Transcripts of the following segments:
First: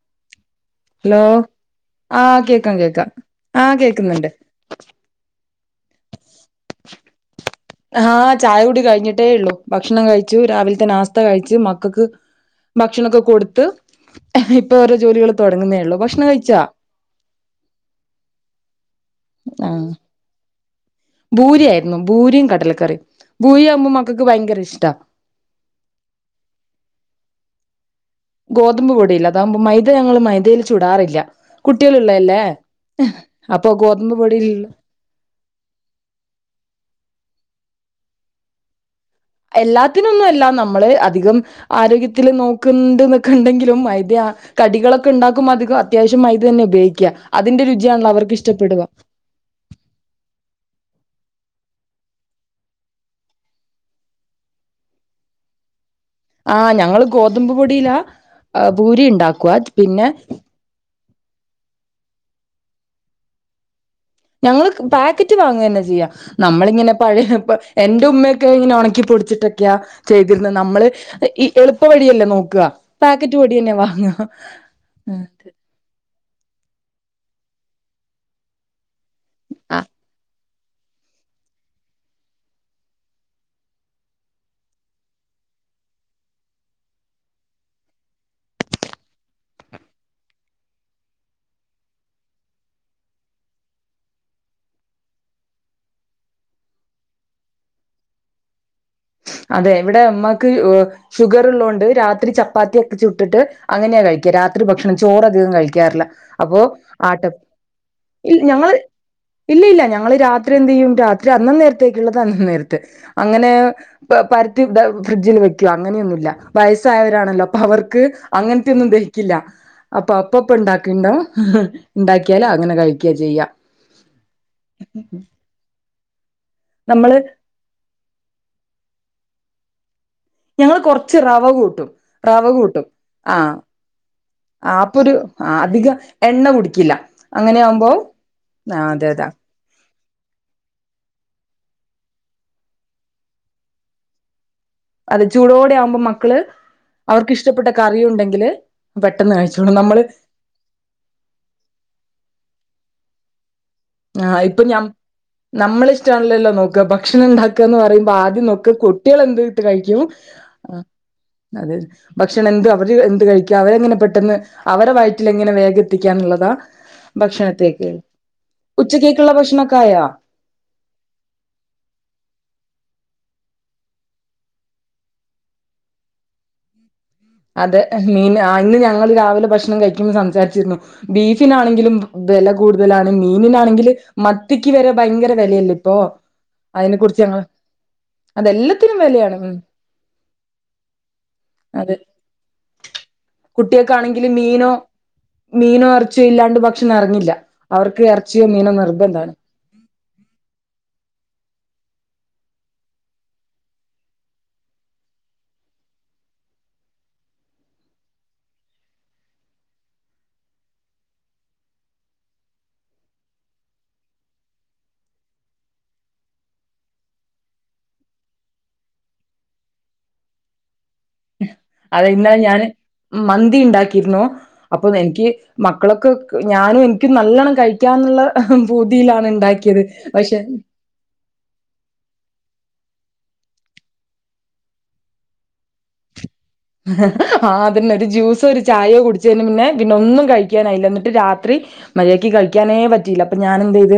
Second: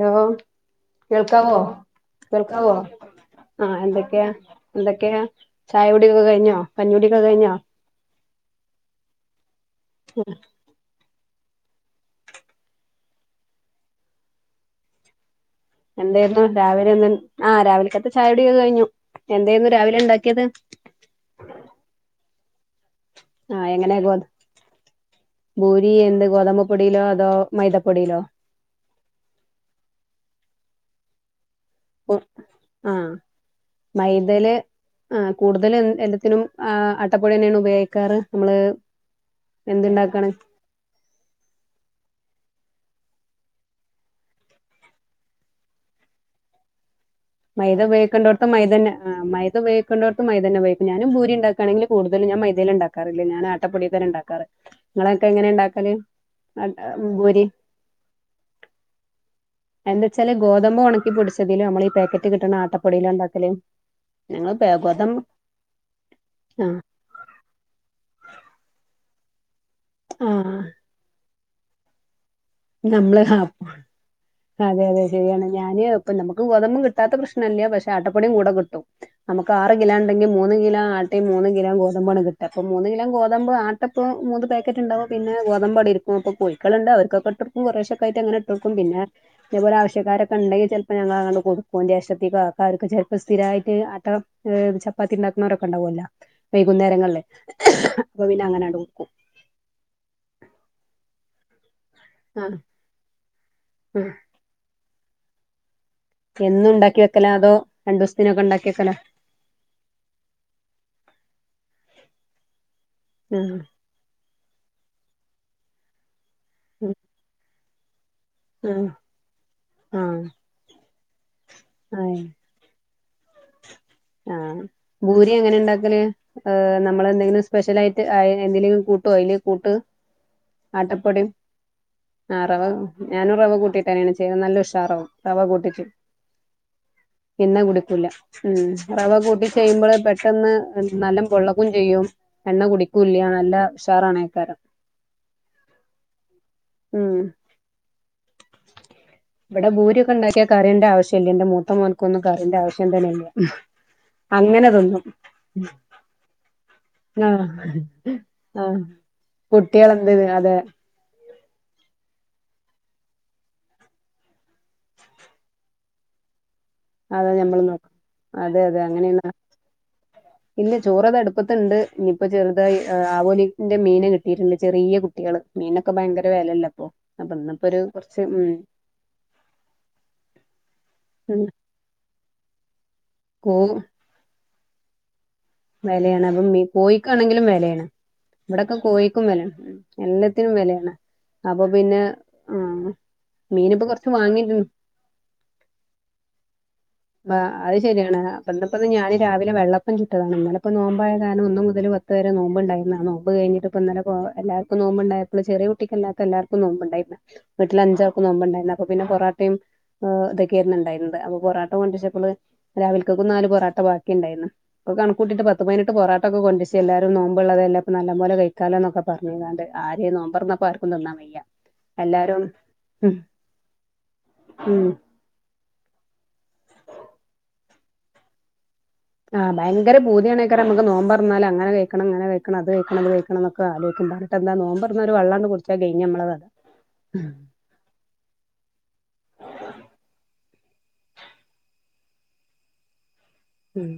Law hello കേൾക്കാവോ ആഹ് കേൾക്കാവോ കേക്കാം കേക്കാം ആഹ ആഹ് എന്തൊക്കെയാ കേക്കുന്നുണ്ട് എന്തൊക്കെയാ ചായകുടിയൊക്കെ കഴിഞ്ഞോ കഞ്ഞി കുടി ഒക്കെ കഴിഞ്ഞോ ആഹ് ചായ കുടി കഴിഞ്ഞിട്ടേ ഇള്ളൂ ഭക്ഷണം കഴിച്ചു രാവിലത്തെ നാസ് കഴിച്ചു മക്കൾക്ക് ഭക്ഷണം ഒക്കെ കൊടുത്ത് എ ഹ് ഇപ്പൊ ഓരോ ജോലികള് എന്തായിരുന്നു രാവിലെ ഇന്ന് ആ രാവിലത്തെ ഒക്കെ ചായ കുടിഒക്കെ കഴിഞ്ഞു എന്തായിരുന്നു രാവിലെ ണ്ടാക്കിയത് ബൂരിയായിരുന്നു ബൂരിയും കടലക്കറിയും ആഹ ഭൂരി ആകുമ്പോ എങ്ങനെയ ഗോത മക്കൾക്ക് ഭയങ്കര ഇഷ്ടാ പൂരി എന്ത് ഗോതമ്പപ്പൊടിയിലോ അതോ മൈദ പ്പൊടിയിലോ ഗോതമ്പ് പൊടിയില അതാകുമ്പോ മൈദ ഞങ്ങള് മൈദയില് ചുടാറില്ല കട്ടിയുള്ളതല്ലേ [unintelligible] മൈദൽ ആ കൂടുതൽ എല്ലത്തിനും ആ അട്ടപ്പൊടി തന്നെയാണ് ഉപയോഗി ക്കാറ് അമ്മള്. എല്ലാത്തിനൊന്നുല്ല നമ്മള് അധികം ആരോഗ്യത്തിൽ നോക്ക [unintelligible] ക്കെ ഉണ്ടെങ്കിലും മൈദ കടികളൊക്കെ ഉണ്ടാക്കുമ്പോ അധികം അത്യാവശ്യം. മൈദ തന്നെ ഉപയോഗിക്ക. മൈദ ഉപയോഗിക്കണ്ടോടത്ത് മൈ ഒന്നെ ഉപയോഗിക്കും. മൈദ ഉപയോഗിക്കുന്നിടത്ത് മൈദ ഉപയോഗിക്കും. ഞാനും പൂരി ഉണ്ടാക്ക ണെങ്കിൽ കൂടുതല് ഞാൻ മൈദൽ ഇണ്ടാക്കാറില്ല. ഞാ ആട്ടപ്പൊടിതന്നെ ഇണ്ടാക്കാറ്. നിങ്ങളൊക്കെ എങ്ങനെ ഇണ്ടാക്കാല്. ആഹ് ഞങ്ങള് ഗോതമ്പ് പൊടിയിലാ പൂരി ഉണ്ടാക്കുവ. എന്താ വെച്ചാല് ഗോതമ്പ ഉണക്കിപൊടിച്ചതിലും നമ്മള് ഈ പാക്കറ്റ് കിട്ടണ ആട്ടപ്പൊടിയില ഉണ്ടാക്കല് ഞങ്ങള് പാക്കറ്റ് വാങ്ങുന്നെ ചെയ്യാ. ആ നമ്മളിങ്ങനെ പഴയ എന്റെ ഉമ്മക്കെ ഇങ്ങനെ ഉണക്കിപ്പൊടിച്ചിട്ട്. ക്കയ ആ ചെയ്തിരുന്നത് നമ്മള് ഈ എളുപ്പ വഴിയല്ലേ നോക്ക [unintelligible] പാക്കറ്റ് നമ്മള് പൊടിന്നെ വാങ്ങ [inaudible] ഇപ്പ നമുക്ക് ഗോതമ്പ് കിട്ടാത്ത പ്രശ്നമല്ല പക്ഷെ ആട്ടപ്പൊടി കൂടെ കിട്ടും നമുക്ക് ആ ആറ് കിലാണ്ടെങ്കും മൂന്ന് കിലോ ആട്ടയും മൂന്ന് കിലാം ഗോതമ്പ ആണ് കിട്ടുക അപ്പം മൂന്ന് കിലാം ഗോതമ്പ് ആട്ട ഇപ്പ മൂന്ന് പാക്കറ്റ് ഉണ്ടാവും പിന്നെ ഗോതമ്പടി ഇരിക്കും അപ്പൊ കോഴിക്കളുണ്ട് അവർക്കൊക്കെ ഇട്ട് കുറശൊക്ക ആയിട്ടങ്ങനെ ഇട്ടോട്കും പിന്നെ ഇതേപോലെ ആവശ്യക്കാരൊക്കെ ഉണ്ടെങ്കിൽ ചിലപ്പോ ഞങ്ങ കൊടുക്കും ദേശത്തേക്ക അ അവർക്ക് ചെലപ്പോ സ്ഥിരമായിട്ട് അട്ട ചപ്പാത്തി ഉണ്ടാക്കുന്നവരൊക്കെ ഉണ്ടാാവല്ല വൈകുന്നേരങ്ങളില് അപ്പോപിന്നെ അങ്ങനെങ് [unintelligible] അതെ ഇവിടെ അമ്മക്ക് ഷുഗർ ഉള്ളണ്ട് രാത്രി ആ ചപ്പാത്തിയ ഒക്കെ ചുട്ടിട്ട് ആ അങ്ങനെയാ കഴിക്കുക രാത്രി ഭക്ഷണം ചോറധികം കഴിക്കു ിക്കാറില്ല അപ്പോ എന്നും ഉണ്ടാക്കി ആട്ട വെക്കല അതോ രണ്ടു ഇല്ല ദിവസത്തിനൊക്കെ ഉണ്ടാക്കി ഞങ്ങള് വെക്കല ഇല്ല ഇല്ല ഞങ്ങള് രാത്രി എന്ത് ചെയ്യും രാത്രി അന്നം നേരത്തേക്ക് ഉള്ളത് നേരത്തെ അങ്ങനെ പരത്തി ഫ്രിഡ്ജിൽ വെക്കു അങ്ങനെയൊന്നുല്ല. വയസായവരാണല്ലോ അപ്പൊ അവർക്ക് ആ അങ്ങനത്തെെയൊന്നും ദഹിക്കില്ല ആ ആ അപ്പൊ അപ്പപ്പ ഉണ്ടാക്കിണ്ടോ ഉണ്ടാക്കിയാല അങ്ങനെ കഴിക്കുക ചെയ്യും ആഹ ഭൂരി എങ്ങനെ ഉണ്ടാക്കല് ർ നമ്മള് നമ്മളെന്തെങ്കിലും സ്പെഷ്യൽ ആയിട്ട് എന്തെലെങ്കിലും കൂട്ടോ അയിൽ കൂട്ട്. ഞങ്ങള് കൊറച്ച് ആട്ടപ്പൊടിയ റവ കൂട്ടും ആ റവ കൂട്ടും ഞാനും ആഹ് റവ കൂട്ടിട്ട്ന്നെയാണ് ചെയ്തത് നല്ല ആ അപ്പൊ ഉഷാറവും ഒരു റവ ക അധികം എണ്ണ കുടിക്കില്ല അങ്ങനെയാകുമ്പോ. കുടിക്കൂല ഉം റവ കൂട്ടി ചെയ്യുമ്പോൾ പെ പെട്ടന്ന് നല്ല പൊള്ളകും ചെയ്യും എണ്ണ കുടിക്കുംല്ല നല്ല ഉഷാറാണ്ക്കാരം അതെ ചൂടോടെ ആവുമ്പോ മക്കള് ഉം അവർക്ക് ഇഷ്ടപ്പെട്ട കറി ഉണ്ടെങ്കില് പെട്ടെന്ന് ഇവിടെ കഴിച്ചോളും നമ്മള് ഭൂരിയക്കെ ഉണ്ടാക്കിയാ കറീന്റെ ആവശ്യം ഇല്ല ഇന്റെ മൂത്ത മോൻക്കൊന്നും കറിന്റെ ആവശ്യം തന്നെയില്ല. അങ്ങനെതിന്നും. നമ്മളിഷ്ട്ടല്ലല്ലോ നോക്ക ഭക്ഷണം ആഹ് ഇണ്ടാക്കാന്ന് പറയുമ്പോ ആദ്യം നോക്ക ആഹ് കുട്ടികളെന്ത്ട്ട് കഴിക്കും. കുട്ടികളെന്ത് അതെ അത് ഭക്ഷണം എന്ത് അവര് എന്ത് കഴിക്ക അവരെങ്ങനെ പെട്ടൊന്ന് അവരെ വയറ്റിൽ എങ്ങനെ വേഗം എത്തിക്കാന്ന്ള്ളതാ അതെ ഞമ്മള് നോക്ക അതെ അതെ അതെ അങ്ങനെയാണ് ഉച്ചക്കേക്കുള്ള ഭക്ഷണൊക്കെ ആയാ പിന്നെ ചോറത് അടുപ്പത്ത്‌ണ്ട് ഇനിയിപ്പോ ചെറുതായി ഹ് ആവോലിന്റെ മീന് കിട്ടിയിട്ട്ണ്ട് ചെറിയ കുട്ടികള് മീനൊക്കെ ഭയങ്കര വേലല്ലേ ഇപ്പൊ. അതെ മീൻ ഇന്ന് ഞങ്ങൾ രാവിലെ ഭക്ഷണം കഴിക്കുമ്പോൾ സംസാരിച്ചിരുന്നു ഉം ബീഫിനാണെങ്കിലും വെല കൂടുതലാണ് കോ മീനിനാണെങ്കിൽ മത്തിക്ക് വരെ ഭയങ്കര വിലയല്ലേ ഇപ്പൊ വെലയാണ് അപ്പം അതിനെ കുറിച്ച് ഞങ്ങൾ കോയിക്കാണെങ്കിലും വെലയാണ്. ഇവിടെക്കെ അതെല്ലാത്തിനും കോഴിക്കും വിലയാണ് വെലയാണ് ഉം എല്ലത്തിനും വെലയാണ് അപ്പൊ പിന്നെ ആ മീനിപ്പോ കൊറച്ച് കുട്ടിയ്ക്കാണെങ്കിൽ വാങ്ങിട്ടുണ്ട് മീനോ മീനോ ഇറച്ചിയോ ഇല്ലാണ്ട് ഭക്ഷണ അത് ശരിയാണ് അപ്പ ഇന്ന്പ്പം ഞാന് നിർബന്ധമാണ് രാവിലെ വെള്ളപ്പം ചുട്ടതാണ് ഇന്നലപ്പം നോമ്പായ കാരണം ഒന്നു മുതൽ പത്ത് വരെ നോമ്പുണ്ടായിന്നു. ആ നോമ്പ് കഴിഞ്ഞിട്ട് ഇപ്പം ഇന്നലെ എല്ലാർക്കും നോമ്പുണ്ടായപ്പള് ചെറിയ കുട്ടിക്കല്ലാത്ത എല്ലാർക്കും നോ ണ്ടായിന്ന് വീട്ടിൽ അഞ്ചാക്കും നോബ്ണ്ടായിര്ന്ന് അപ്പ പിന്നെ പൊറാട്ടയും ഹ് ഇതൊക്കെയായിരുന്നുണ്ടായിരുന്നത് അപ്പൊ പൊറാ കൊണ്ടരിച്ചപ്പള് രാവിലക്കക്കും നാല് പൊറാട്ട ബാക്കിണ്ടായിര്ന്ന് അപ്പൊ കണക്കൂട്ടിട്ട് പത്ത് പതിനട്ട് പൊറാട്ടക്കെ കൊണ്ടരിച്ചി എല്ലാവരും നോമ്പ്ള്ളതല്ലേ അപ്പൊ നല്ല പോലെ കഴിക്കാലോ ന്നൊക്കെ പറഞ്കാണ്ട് ആരേ നോമ്പറന്നപ്പോ ആർക്കും തിന്നാൻ വയ്യ. അത് ഇന്നലെ എല്ലാരും ഞാൻ ഉം മന്തി ഇണ്ടാക്കിരുന്നു ഉം അപ്പൊ എനിക്ക് മക്കളൊക്കെ ഞാനും എനിക്കും നല്ലോണം കഴിക്കാന്നുള്ള പൂതിയിലാണ് ആ ഉണ്ടാക്കിയത് ഭയങ്കര പക്ഷെ പുതിയാണയ്ക്കാരം നമക്ക് നോമ്പറന്നാല് അങ്ങനെ കഴിക്കണം ഇങ്ങനെ കഴിക്കണം അത് കഴിക്കണം ഇത് കഴിക്കണ ണ്ന്നക്കെ ആലോചിക്കും പറഞ്ഞിട്ടന്താ നോമ്പറന്നാ ഒരു വള്ളാണ്ട് കുടിച്ചാ കഴിഞ് നമ്മളെ കഥ. ആദ്യം തന്നെ ഒരു ജ്യൂസോ ഒരു ചായയോ കുടിച്ചതിന് പിന്നെ പിന്നെ ഒന്നും കഴിക്കാനായില്ല ന്നട്ട് രാത്രി മര്യാദിക്ക് കഴിക്കാനേ പറ്റിയില്ല അപ്പൊ ഞാൻ എന്ത് ഉം ചെയ്ത്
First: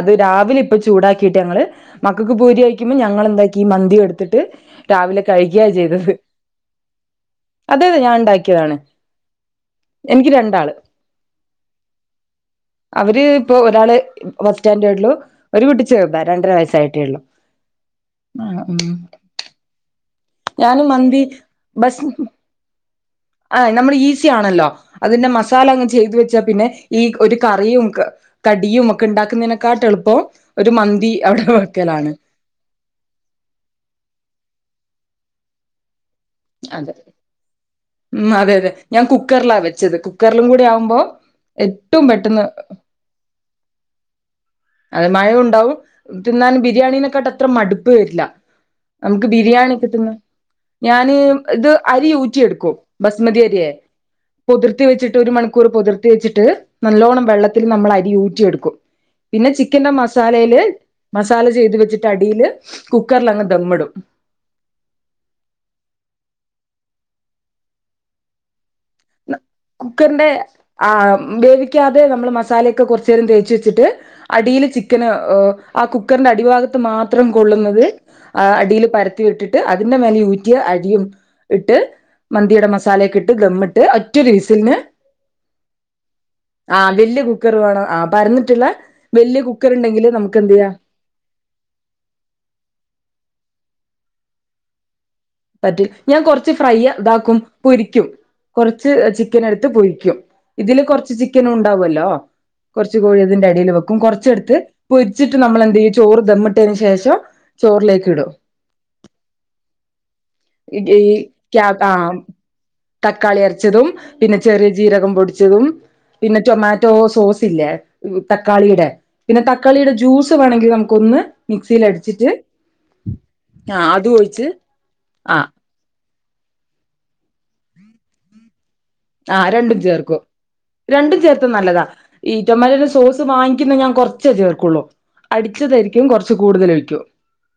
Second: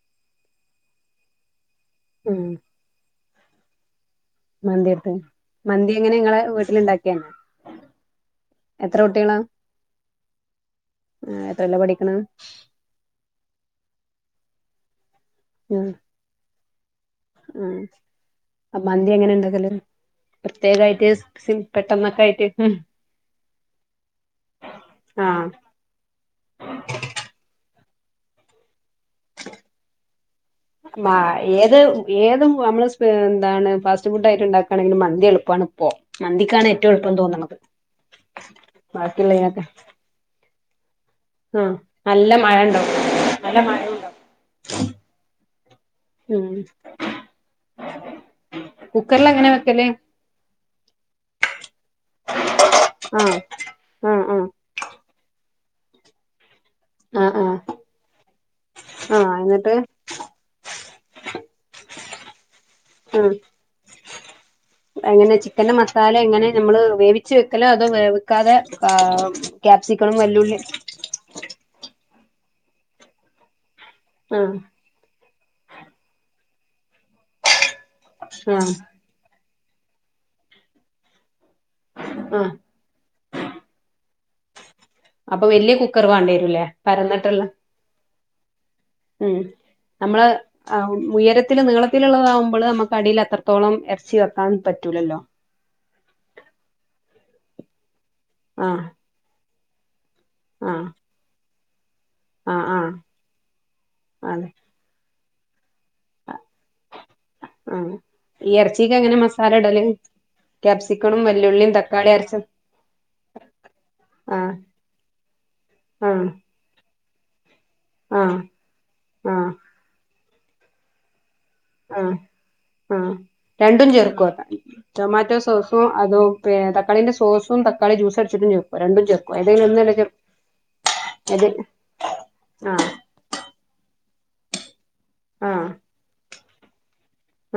അത് രാവിലെ ഇപ്പ ചൂടാക്കിയിട്ട് ഞങ്ങള് മക്കൾക്ക് ഉം പൂരി കയിക്കുമ്പോം ഞങ്ങളെന്താക്കി മന്തി എടുത്തിട്ട് മന്തിയെടുത്ത് രാവിലെ കഴിക്കാ മന്തി ചെയ്തത്. എങ്ങനെ ഇങ്ങളെ വീട്ടിലുണ്ടാക്കിയാണോ അതെ അതെ ഞാന് ഇണ്ടാക്കിയതാണ്. എത്ര കുട്ടികളാ എനിക്ക് രണ്ടാള് എത്രയിലാ പഠിക്കണ് അവര് ഇപ്പൊ ഒരാള് ഫസ്റ്റ് സ്റ്റാൻഡേർഡിലും ഒരു കുട്ടി ചെറുതാ രണ്ടര വയസ്. ആ അപ്പൊ മന്തി എങ്ങനെ ഇണ്ടാക്കല്. ഞാനും പ്രത്യേകായിട്ട് മന്തി സി സിം ബസ് പെട്ടെന്നൊക്കെ ആയിട്ട്. ആ നമ്മൾ ഈസി ആണല്ലോ അതിന്റെ ആഹ് മസാല അങ്ങ് ചെയ്തു വെച്ചാ പിന്നെ ഈ ഒരു കറിയും കടിയും ക്കെ ണ്ടാക്കുന്നതിനെക്കാട്ടി എളുപ്പം ഒരു മന്തി മാ അവിടെ ഏത് വെക്കലാണ്. ഏത് നമ്മള് സ് എന്താണ് ഫാസ്റ്റ് ഫുണ്ടായിട്ട് ഉണ്ടാക്കുകണെങ്കിൽ മന്തി എളുപ്പാണ് ഇപ്പൊ. മന്തിക്കാണ് ഏറ്റവും അതെ എളപ്പം തോന്ന്ണത് ഉം അതെ അതെ ഞാൻ ബാക്കിയുള്ള കുക്കറിലാ ഇനൊക്കെ വെച്ചത് കുക്കറിലും കൂടി ആവുമ്പോ ഏറ്റവും പെട്ടെന്ന്, മഴ ഉണ്ടാവും നല്ല മഴയുണ്ടാവും അത് മഴണ്ടാവും തിന്നാൻ ഉം ബിരിയാണീനെക്കാട്ട് അത്ര മടുപ്പ് വരില്ല. നമുക്ക് കുക്കറിൽ എങ്ങനെ ബിരിയാണി വെക്കല് കിട്ടുന്നു ഞാൻ [unintelligible] ഇത് ഊറ്റിയെടുക്കും ആഹ് ബസുമതി അരിയെ ആഹ് ആഹ് പൊതിർത്തി വച്ചിട്ട് ഒരുമണി ക്കൂർ പൊതിർത്തി വെച്ചിട്ട് നല്ലോണ്ണം ആഹ് ആഹ് വെള്ളത്തിൽ നമ്മൾ അരി ഊറ്റിയെടുക്കും. ആഹ് പിന്നെ എന്നിട്ട് ചിക്കന്റെ മസാലയില് മസാല ചെയ്ത് വെച്ചിട്ട് അടിയില് കുക്കറിൽ അങ്ങ് ദമ്മിടും ആ എങ്ങനെ ചിക്കന്റെ മസാല എങ്ങനെ നമ്മള് വേവിച്ച് വെക്കലോ അതോ വേവിക്കാതെ ആഹ് ക്യാപ്സിക്കണും കുക്കറിന്റെ വെല്ലുള്ളി ആ വേവിക്കാതെ നമ്മള് മ ലക്കേ കൊറച്ചെരം തേച്ച് വെച്ചിട്ട് ആഹ് അടീൽ ചിക്കന് ഹ് ആ കുക്കറിന്റെ അടിഭാഗത്ത് മാത്രം കൊള്ളുന്നത് ആഹ് അടിൽ പരത്തി ഇട്ട് അതിന്റെ മേലേ ഈ ഊറ്റിയ അരിയും ഇട്ട് ആഹ് മന്തിയുടെ മസാലക്കെ ഇട്ട് ഗമ്മ് ഇ ഒരൊറ്റ ഒരു വിസിലിന് അപ്പൊ വല്യ കുക്കർ വേണ്ടി വരൂല്ലേ ആ വലിയ പരന്നിട്ടുള്ള കുക്കർ വേണം ആ പരന്ന ട്ടുള്ള ഉം വലിയ കുക്കറിൽ നമ്മള് ഉയരത്തി നീളത്തിലുള്ളതാകുമ്പള് നമക്ക് അടിയിൽ അത്ര ത്തോളം എറച്ചി വെക്കാൻ പറ്റൂലല്ലോ പറ്റി ഞാൻ കൊറച്ച് ഫ്രൈ താക്കും പൊരിക്കും ആഹ് കൊറച്ച് ചിക്കൻ എടുത്ത് പൊരിക്കും ഇതില് ആഹ് കൊറച്ച് ചിക്കനുണ്ടാവല്ലോ ആഹ് കൊ ആഹ് റച്ച് കോഴി അതിന്റെ എടേൽ വെക്കും അതെ കൊറച്ചെടുത്ത് പൊരിക്ക ച്ചിട്ട് നമ്മളെന്തേയ്യും ചോറ് ദമ്മിട്ടതിന് ശേഷം ആഹ് ചോറിലേക്കിടും ഈ എറച്ചിക്ക് എങ്ങനെ മസാല ഇടല് ഇ ഈ ക്യാപ്സിക്കണും ക്യാ വെല്ലുള്ളിയും താ ആ തക്കാളി അരച്ച തക്കാളി അരച്ചതും പിന്നെ ആഹ് ചെറിയ ജീരകം പൊടിച്ചതും ആഹ് പിന്നെ ടൊമാറ്റോ സോസ്സില്ലേയ് ആഹ് തക്കാളിയുടെ പിന്നെ ആഹ് തക്കാളിയുടെ ജ്യൂസ് വേണങ്കിൽ നമുക്കൊന്ന് മിക്സിൽ ആഹ് അടിച്ചിട്ട് ആഹ് ആ രണ്ടും അതു ചേർക്കോ ഒഴിച്ച് ടൊമാറ്റോ ആ സോസും അതും പി തക്കാളിന്റെ സോസും തക്കാളി ജ്യൂസടിച്ചിട്ടും ചേർ ആ രണ്ടും ചേർക്കും രണ്ടും ചേർത്ത് ഏത് നല്ലതാ ഈ ടൊമാറ്റൊന്റെ ആഹ് സോസ് വാങ്ങിക്കുന്ന ഞാൻ കൊറ റച്ചേ ചേർക്കുള്ളൂ. ആഹ് അടിച്ചതായിരിക്കും കൊറച്ച് കൂടുതൽ ഒഴിക്കൂ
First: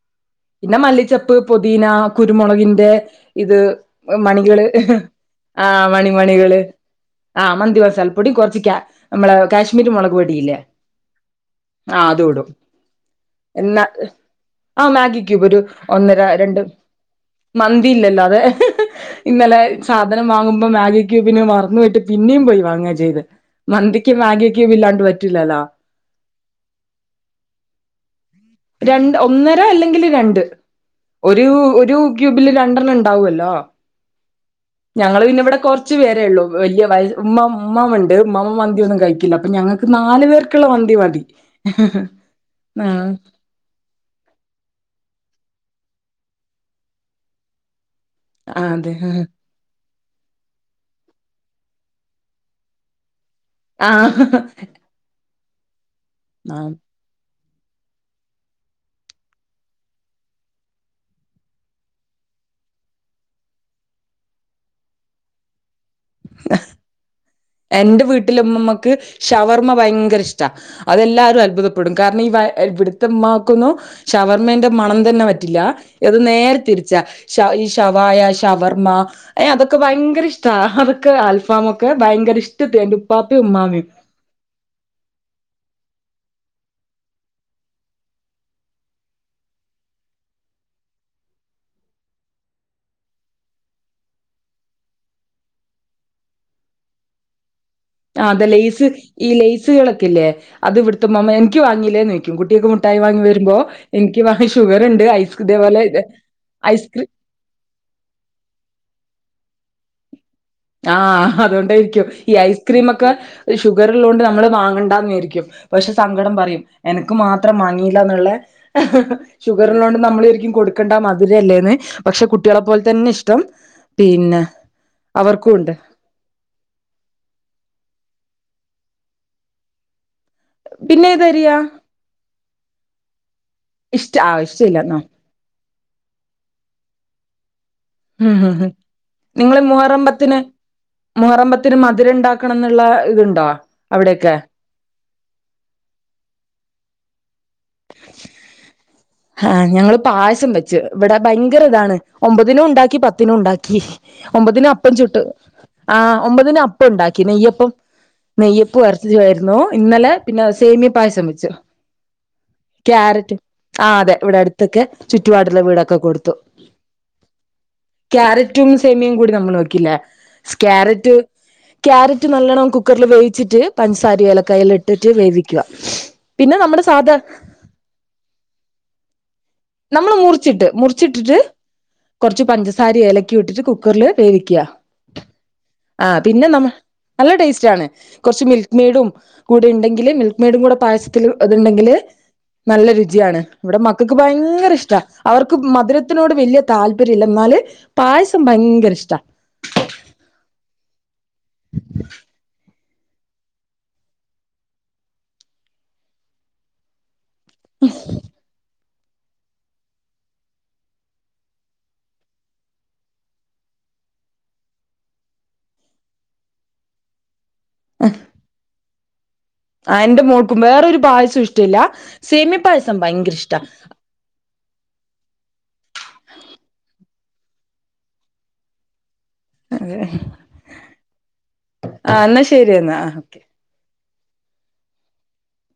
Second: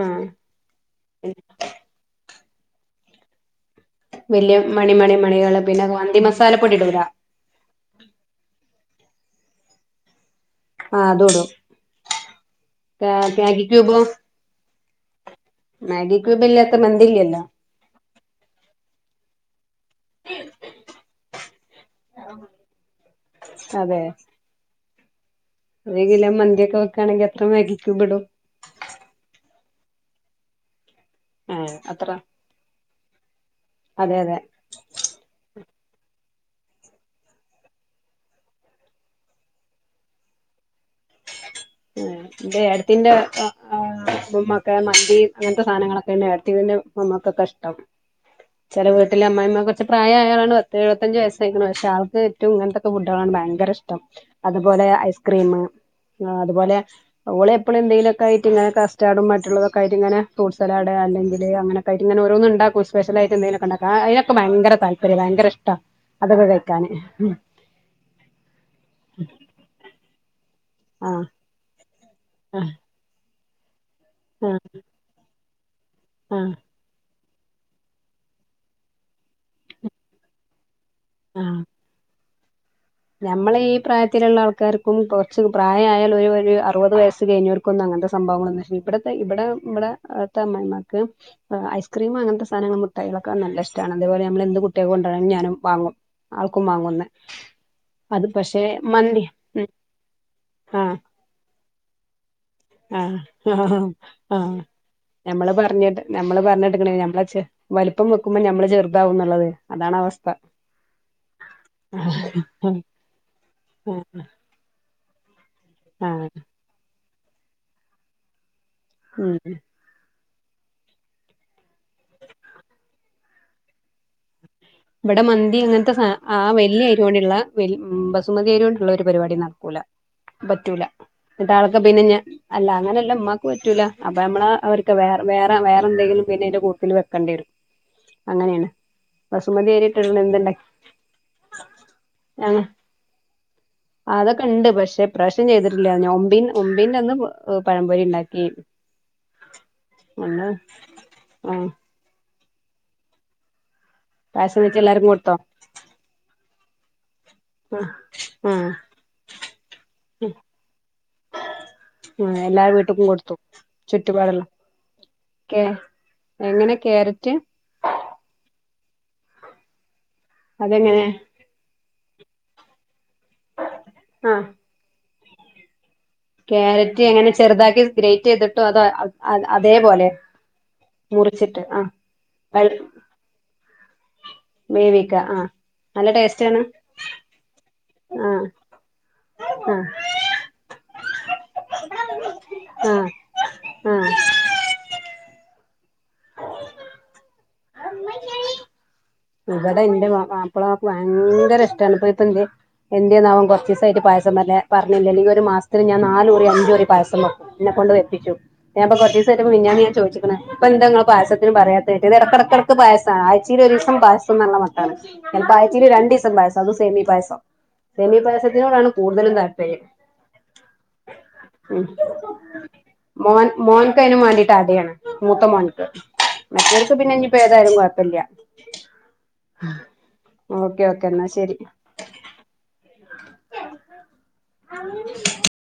ആഹ് പിന്നെ മല്ലിച്ചപ്പ്, പൊതീന, കുരുമൊ ളകിന്റെ ഇത് വല്യ മണികള് മണി മണി മണികള് ആ പിന്നെ മണി മന്തി കള് മസാലപ്പൊടി ഇടൂല ആ മന്തിമസാലപ്പൊടി കൊറച്ച് കാ നമ്മളെ കാശ്മീരി മൊളക് പൊടിയില്ലേ ആഹ് അതും ഇടും ആ അതുടും മാഗി എന്നാ ക്യൂബോ ആ മാഗി ക്യുബൊരു മാഗി ഒന്നര ക്യൂബ് രണ്ട് ഇല്ലാത്ത മന്തി ഇല്ലല്ലോ മന്തി ഇല്ലല്ലോ അതെ ഇന്നലെ സാധനം വാങ്ങുമ്പോ മാഗിക്യുബിനെ മറന്നോയിട്ട് പിന്നേം പോയി വാങ്ങാ ചെയ്തെ മന്തിക്ക് മാഗി ക്യുബ് ഇല്ലാണ്ട്പറ്റൊ ഒര്കിലോ മന്തിയൊക്കെ വെക്കാ ണെങ്കി എത്ര മാഗി ക്യുബിടും രണ്ട് ഒന്നര അല്ലെങ്കിൽ രണ്ട് ഒരു ഏഹ് ഒരു അത്ര ക്യൂബില് രണ്ടെണ്ണം ണ്ട് ണ്ടാവോല്ലോ അതെ അതെ ഞങ്ങൾ പിന്നെ ഇവിടെ കൊറച്ചു പേരേ ള്ളൂ വലിയ വയ ഉമമ്മ ഉമ്മ ഉണ്ട് ഉമ്മാ മന്തിയൊന്നും കഴിക്കില്ല അപ്പൊ ഞങ്ങൾ നാല് പേർക്ക്ള്ള മന്തി മതി ഉം ന്റെ ആഹ് ഏടത്തിന്റെ വാ ആ [unintelligible] മന്തി അങ്ങൻത്തെ സാനങ്ങളൊക്കെന്നേ ടത്തിന്റെ മ്മക്കൊക്കെഷ്ട്ടം ചെല അതെ വീട്ടിലെ അമ്മായിമ്മ ച് പ്രായാളണ് പത്ത് എഴു പത്തഞ്ച് വസ്സായിക്ണ് പക്ഷെ ആൾക്ക് ഏറ്റോം ഇങ്ങൻത്തൊക്കെ ഫുഡാ ആ ഭയങ്കരിഷ്‌ടാ ആഹ് അതുപോലെ ഐസ്ക്രീ ആഹ് അതുപോലെ ഓളെപ്പളും എന്തെങ്കിലൊക്കെയിട്ട് ഇങ്ങനെ കസ്റ്റാർഡും മറ്റുള്ളതൊക്കായിട്ട് ഇങ്ങനെ ഫ്രൂട്ട്സ ലാഡ് അല്ലെങ്കില് അങ്ങനൊക്കായിട്ട്ങ്ങനെ ഓരോന്ണ്ടാക്കും സ്പെഷ്യലായിട്ടെന്തെങ്കിലും ണ്ടാക്കും അയിനൊക്കെ ഭയങ്ക താല്പര്യാ ഭയങ്കര ഇഷ്ടാ അതൊക്കെ കഴിക്കാന് എന്റെ വീട്ടിലെ മമ്മാക്ക് ഷവർമ്മ ഭയങ്കര ഇഷ്ട ആഹ് അതെല്ലാരും അത്ഭുതപ്പെടും കാരണം ഈ വ ആഹ് ഇവിടുത്തെമ്മാ ക്കൊന്നും ആഹ് ഷവർമന്റെ മണം തന്നെ പറ്റില്ല ഇത് ആഹ് നേരെ തിരിച്ചാ ഷ ഈ ഷവായ, ഷവർമ്മ ഏ അതൊക്കെ ഭയങ്കര ഇഷ്ടാ അതൊക്കെ അൽഫാമൊക്കെ ഭയങ്കര ഇഷ്ടത്തി എന്റെ ഉപ്പാപ്പയും നമ്മളെയീ ഉമ്മാമയും പ്രായത്തിലുള്ള ആൾക്കാർക്കും കൊറച്ച് പ്രായായാലൊരു ഈ അറുപത് വയസ്സ് കയിഞ്ഞോർക്കൊന്നും അങ്ങൻത്തെ സംഭവങ്ങളൊന്നും പക്ഷെ ഇവിടത്തെ ഇവിടെ ഇവിടെ അവിട്ത്തെ അമ്മായിമ്മാക്ക് ഐസ്ക്രീം അങ്ങനത്തെ സാധനങ്ങൾ മുട്ടായികളൊക്കെ നല്ല ഇഷ്ടാണ് അതേ പോലെ നമ്മൾ എന്ത് കുട്ട്യാക്ക് കൊണ്ടരാണെങ്കി ഞാനും വാങ്ങും ആൾക്കും വാങ്ങും ന്ന് ആ അതെലെയസ് ഈ ലേസുകളൊക്കല്ലേ ആഹ് അതിവിടത്തെ ഉ മമ്മ എനിക്ക് വാങ്ങീല്ലേന്ന് ചോയ്ക്കും ക്കും കുട്ട്യാൾക്കും മുഠായി ആഹ് വാങ്ങി വരുമ്പോ ആഹ് എനിക്ക് വാ ആഹ് ഷുഗറുണ്ട് ഐസ് നമ്മള് ഇതേപോലെ പറഞ്ഞിട്ട് നമ്മള് പറഞ്ഞിട്ട്ക്ക്ണ് ഐസ്ക്രീ നമ്മളെ ചെ വലിപ്പം വെക്കുമ്പോ നമ്മള് ചെറുതാവുന്ന്നൊള്ളത് അതാണ് അവസ്ഥ ആഹ് അതോണ്ടായിരിക്കും ഈ ഐസ്ക്രീമൊക്കെ ഷുഗർ ആഹ് ഉള്ളോണ്ട് നമ്മള് വാങ്ങണ്ടന്നരി ക്യും പക്ഷെ ആഹ് സങ്കടം പറിം എനക്ക് മാത്രം മാങ്ങീല്ലന്നോള്ള ഉം ഷുഗർ ഉള്ളോണ്ട് നമ്മൾ വിചാ ലിം കൊടുക്കണ്ട മധരല്ലേന്ന് പക്ഷെ കുട്ട്യാള പോലെ തന്നെ ഇഷ്ടം പിന്നെ ഇവിടെ അവർക്കും മന്തി ഉണ്ട് അങ്ങനത്തെ സാ ആ വല്യ അരിയോണ്ടുള്ളവെ മ് ബസു സുമതിയരിയൊണ്ട്ള്ള ഒരു പരിപാടി നടക്കൂല, പറ്റൂല പിന്നെ ൻട്ട് ഏതരിയാ ആൾക്കെ പിന്ന ഞ് അല്ല അങ്ങനെയല്ല ഉമ്മാക്ക് പറ്റൂല ഇഷ്ട അപ്പൊ ആ നമ്മൾ ഇഷ്ടല്ല അവർക്ക് ന്നോ വേറെ വേറെ വേ ന്തെങ്കിലും പിന്നെഅയിന്റെ കൂട്ടത്തില് വെക്കേണ്ട്യരും ഉം ഹ് ഹ് നിങ്ങള് അരി ഇട്ടിട്ടുള്ള മുഹറമ്പത്തിന് എന്തുണ്ട മുഹറമ്പത്തിന് മധുര ണ്ടാക്കണം ആഹ് ന്നുള്ള ഇതുണ്ടോ അവിടെയൊക്കെ അതൊക്കെ ഇണ്ട് പക്ഷെ പ്രാവശ്യം ചെയ്തിട്ടില്ല നോമ്പിൻ ഒമ്പിന്റെറെ അന്ന് പൊ ഹ ഞങ്ങള് അന്ന് പായസം വെച്ച് ഇവിടെ ഭയങ്കര ആഹ് ഇതാണ് ഒമ്പതിനു ഉണ്ടാക്കി പത്തിനും ഉണ്ടാക്കി പായസം ഒമ്പതിനു വെച്ച് അപ്പം എല്ലാർക്കും ചുട്ട് കൊടുത്തോ ആ ഒമ്പതിന് അപ്പം ഉണ്ടാ കി നെയ്യപ്പം ആഹ് ആഹ് നെയ്യപ്പു എരചിച്ചിയുമായിരുന്നു ഇന്നലെ പിന്നെ സേമിയ പായസം വെച്ചു ആഹ് എല്ലാ വീട്ട്ക്കും കൊടുത്തു ക്യാരറ്റ് ആ അതെ ഇവിടെ ചുറ്റുപാടുള്ള അടുത്തൊക്കെ ചുറ്റുപാടുള്ള കേ വീടൊക്കെ കൊടുത്തു എങ്ങനെ ക്യാരറ്റ് ക്യാരറ്റും സേമിയം കൂടി നമ്മൾ വെക്കില്ലേ അതെങ്ങനെ ക്യാരറ്റ് ക്യാരറ്റ് നല്ലോണ്ണം കുക്കറിൽ വേവിച്ചിട്ട് പൻസാരി ആഹ് ഇലക്കായൽ ലിട്ട് റ്റു വേവിക്കുക പിന്നെ നമ്മുടെ ക്യാരറ്റ് സാധാ എങ്ങനെ ചെറുതാക്കി ഗ്രേറ്റ് ചെയ്തിട്ടോ അതോ അ അ അതേപോലെ നമ്മള് മുറിച്ചിട്ട് മുറിച്ചിട്ടിട്ട് മുറിച്ചിട്ട് ആ വെ വേവിക്ക വേവിക്ക ആഹ് ആ നല്ല ടേസ്റ്റ് പിന്നെ ആണ് നമ്മ നല്ല ടേസ്റ്റ് ആണ് ആഹ് കുറച്ച് മിൽക്ക്മേടും ആഹ് കൂടെയുണ്ടെങ്കില് മിൽക്ക്മേടും കൂടെ പായസ അതുണ്ടെങ്കിൽ നല്ല ആഹ് രുചിയാണ് ഇവിടെ ആഹ് മക്കൾക്ക് ഭയങ്കര ഇഷ്ട അവർക്ക് മധുര ത്തിനോട് വലിയ താല്പര്യം ഇല്ല എന്നാല് പായസം ഭയങ്കര ഇഷ്ടം ഇവിടെ ഇന്റെ മ മാപ്പളക്ക് ഭയങ്കര ഇഷ്ട്ടാണ് ഇപ്പ ഇപ്പ എന്തെ എന്റെന്നാവം കുറചിസായിട്ട് പായസം നല്ല പറഞ്ഞില്ലല്ലങ്കിൽ ഒരു മാസത്തിന് ഞാൻ നാലുറി അഞ്ചുറി പായസം വെ എന്നെ കൊണ്ട് വെപ്പിച്ചു ഞാൻ ഇപ്പൊ കുറച്ചിസായിട് മിനിഞ്ഞാന്ന് ഞാൻ ചോയിച്ചിക്ക്ണ് ഇപ്പ എന്താ ഇങ്ങള്പായസത്തിന്നു പറയാത്തെ മറ്റേ എടകടക്ക് എടക്ക് പായസ അയച്ചായിലോ ഒരു അ പായസം പറഞ്ഞ മട്ടാണ് ആഴ്ച്ചേല് രണ്ട് ദിസം പായസം അതും സെമിയ പായസം സേമിയപായസത്തിനോടാണ് കൂടുതലും ത എന്റെ മോൾക്കും വേറൊരു പായസം ഇഷ്ടമില്ല ഉം സേമിയ പായസം ഭയങ്കര മോൻ ഇഷ്ടാ മോനിക്കയിനുമാണ്ടി ട്ട ടയാണ് മൂത്ത മോൻക്ക് മറ്റവർക്ക് പിന്നെ ഇഞ്ഞിപ്പം ഏതായാലും കുഴപ്പമില്ല അതെ ഓക്കെ ഓക്കെ എന്നാ ശരി ആ എന്നാ ശരി എന്നാ ആ ഒക്കെ [unintelligible]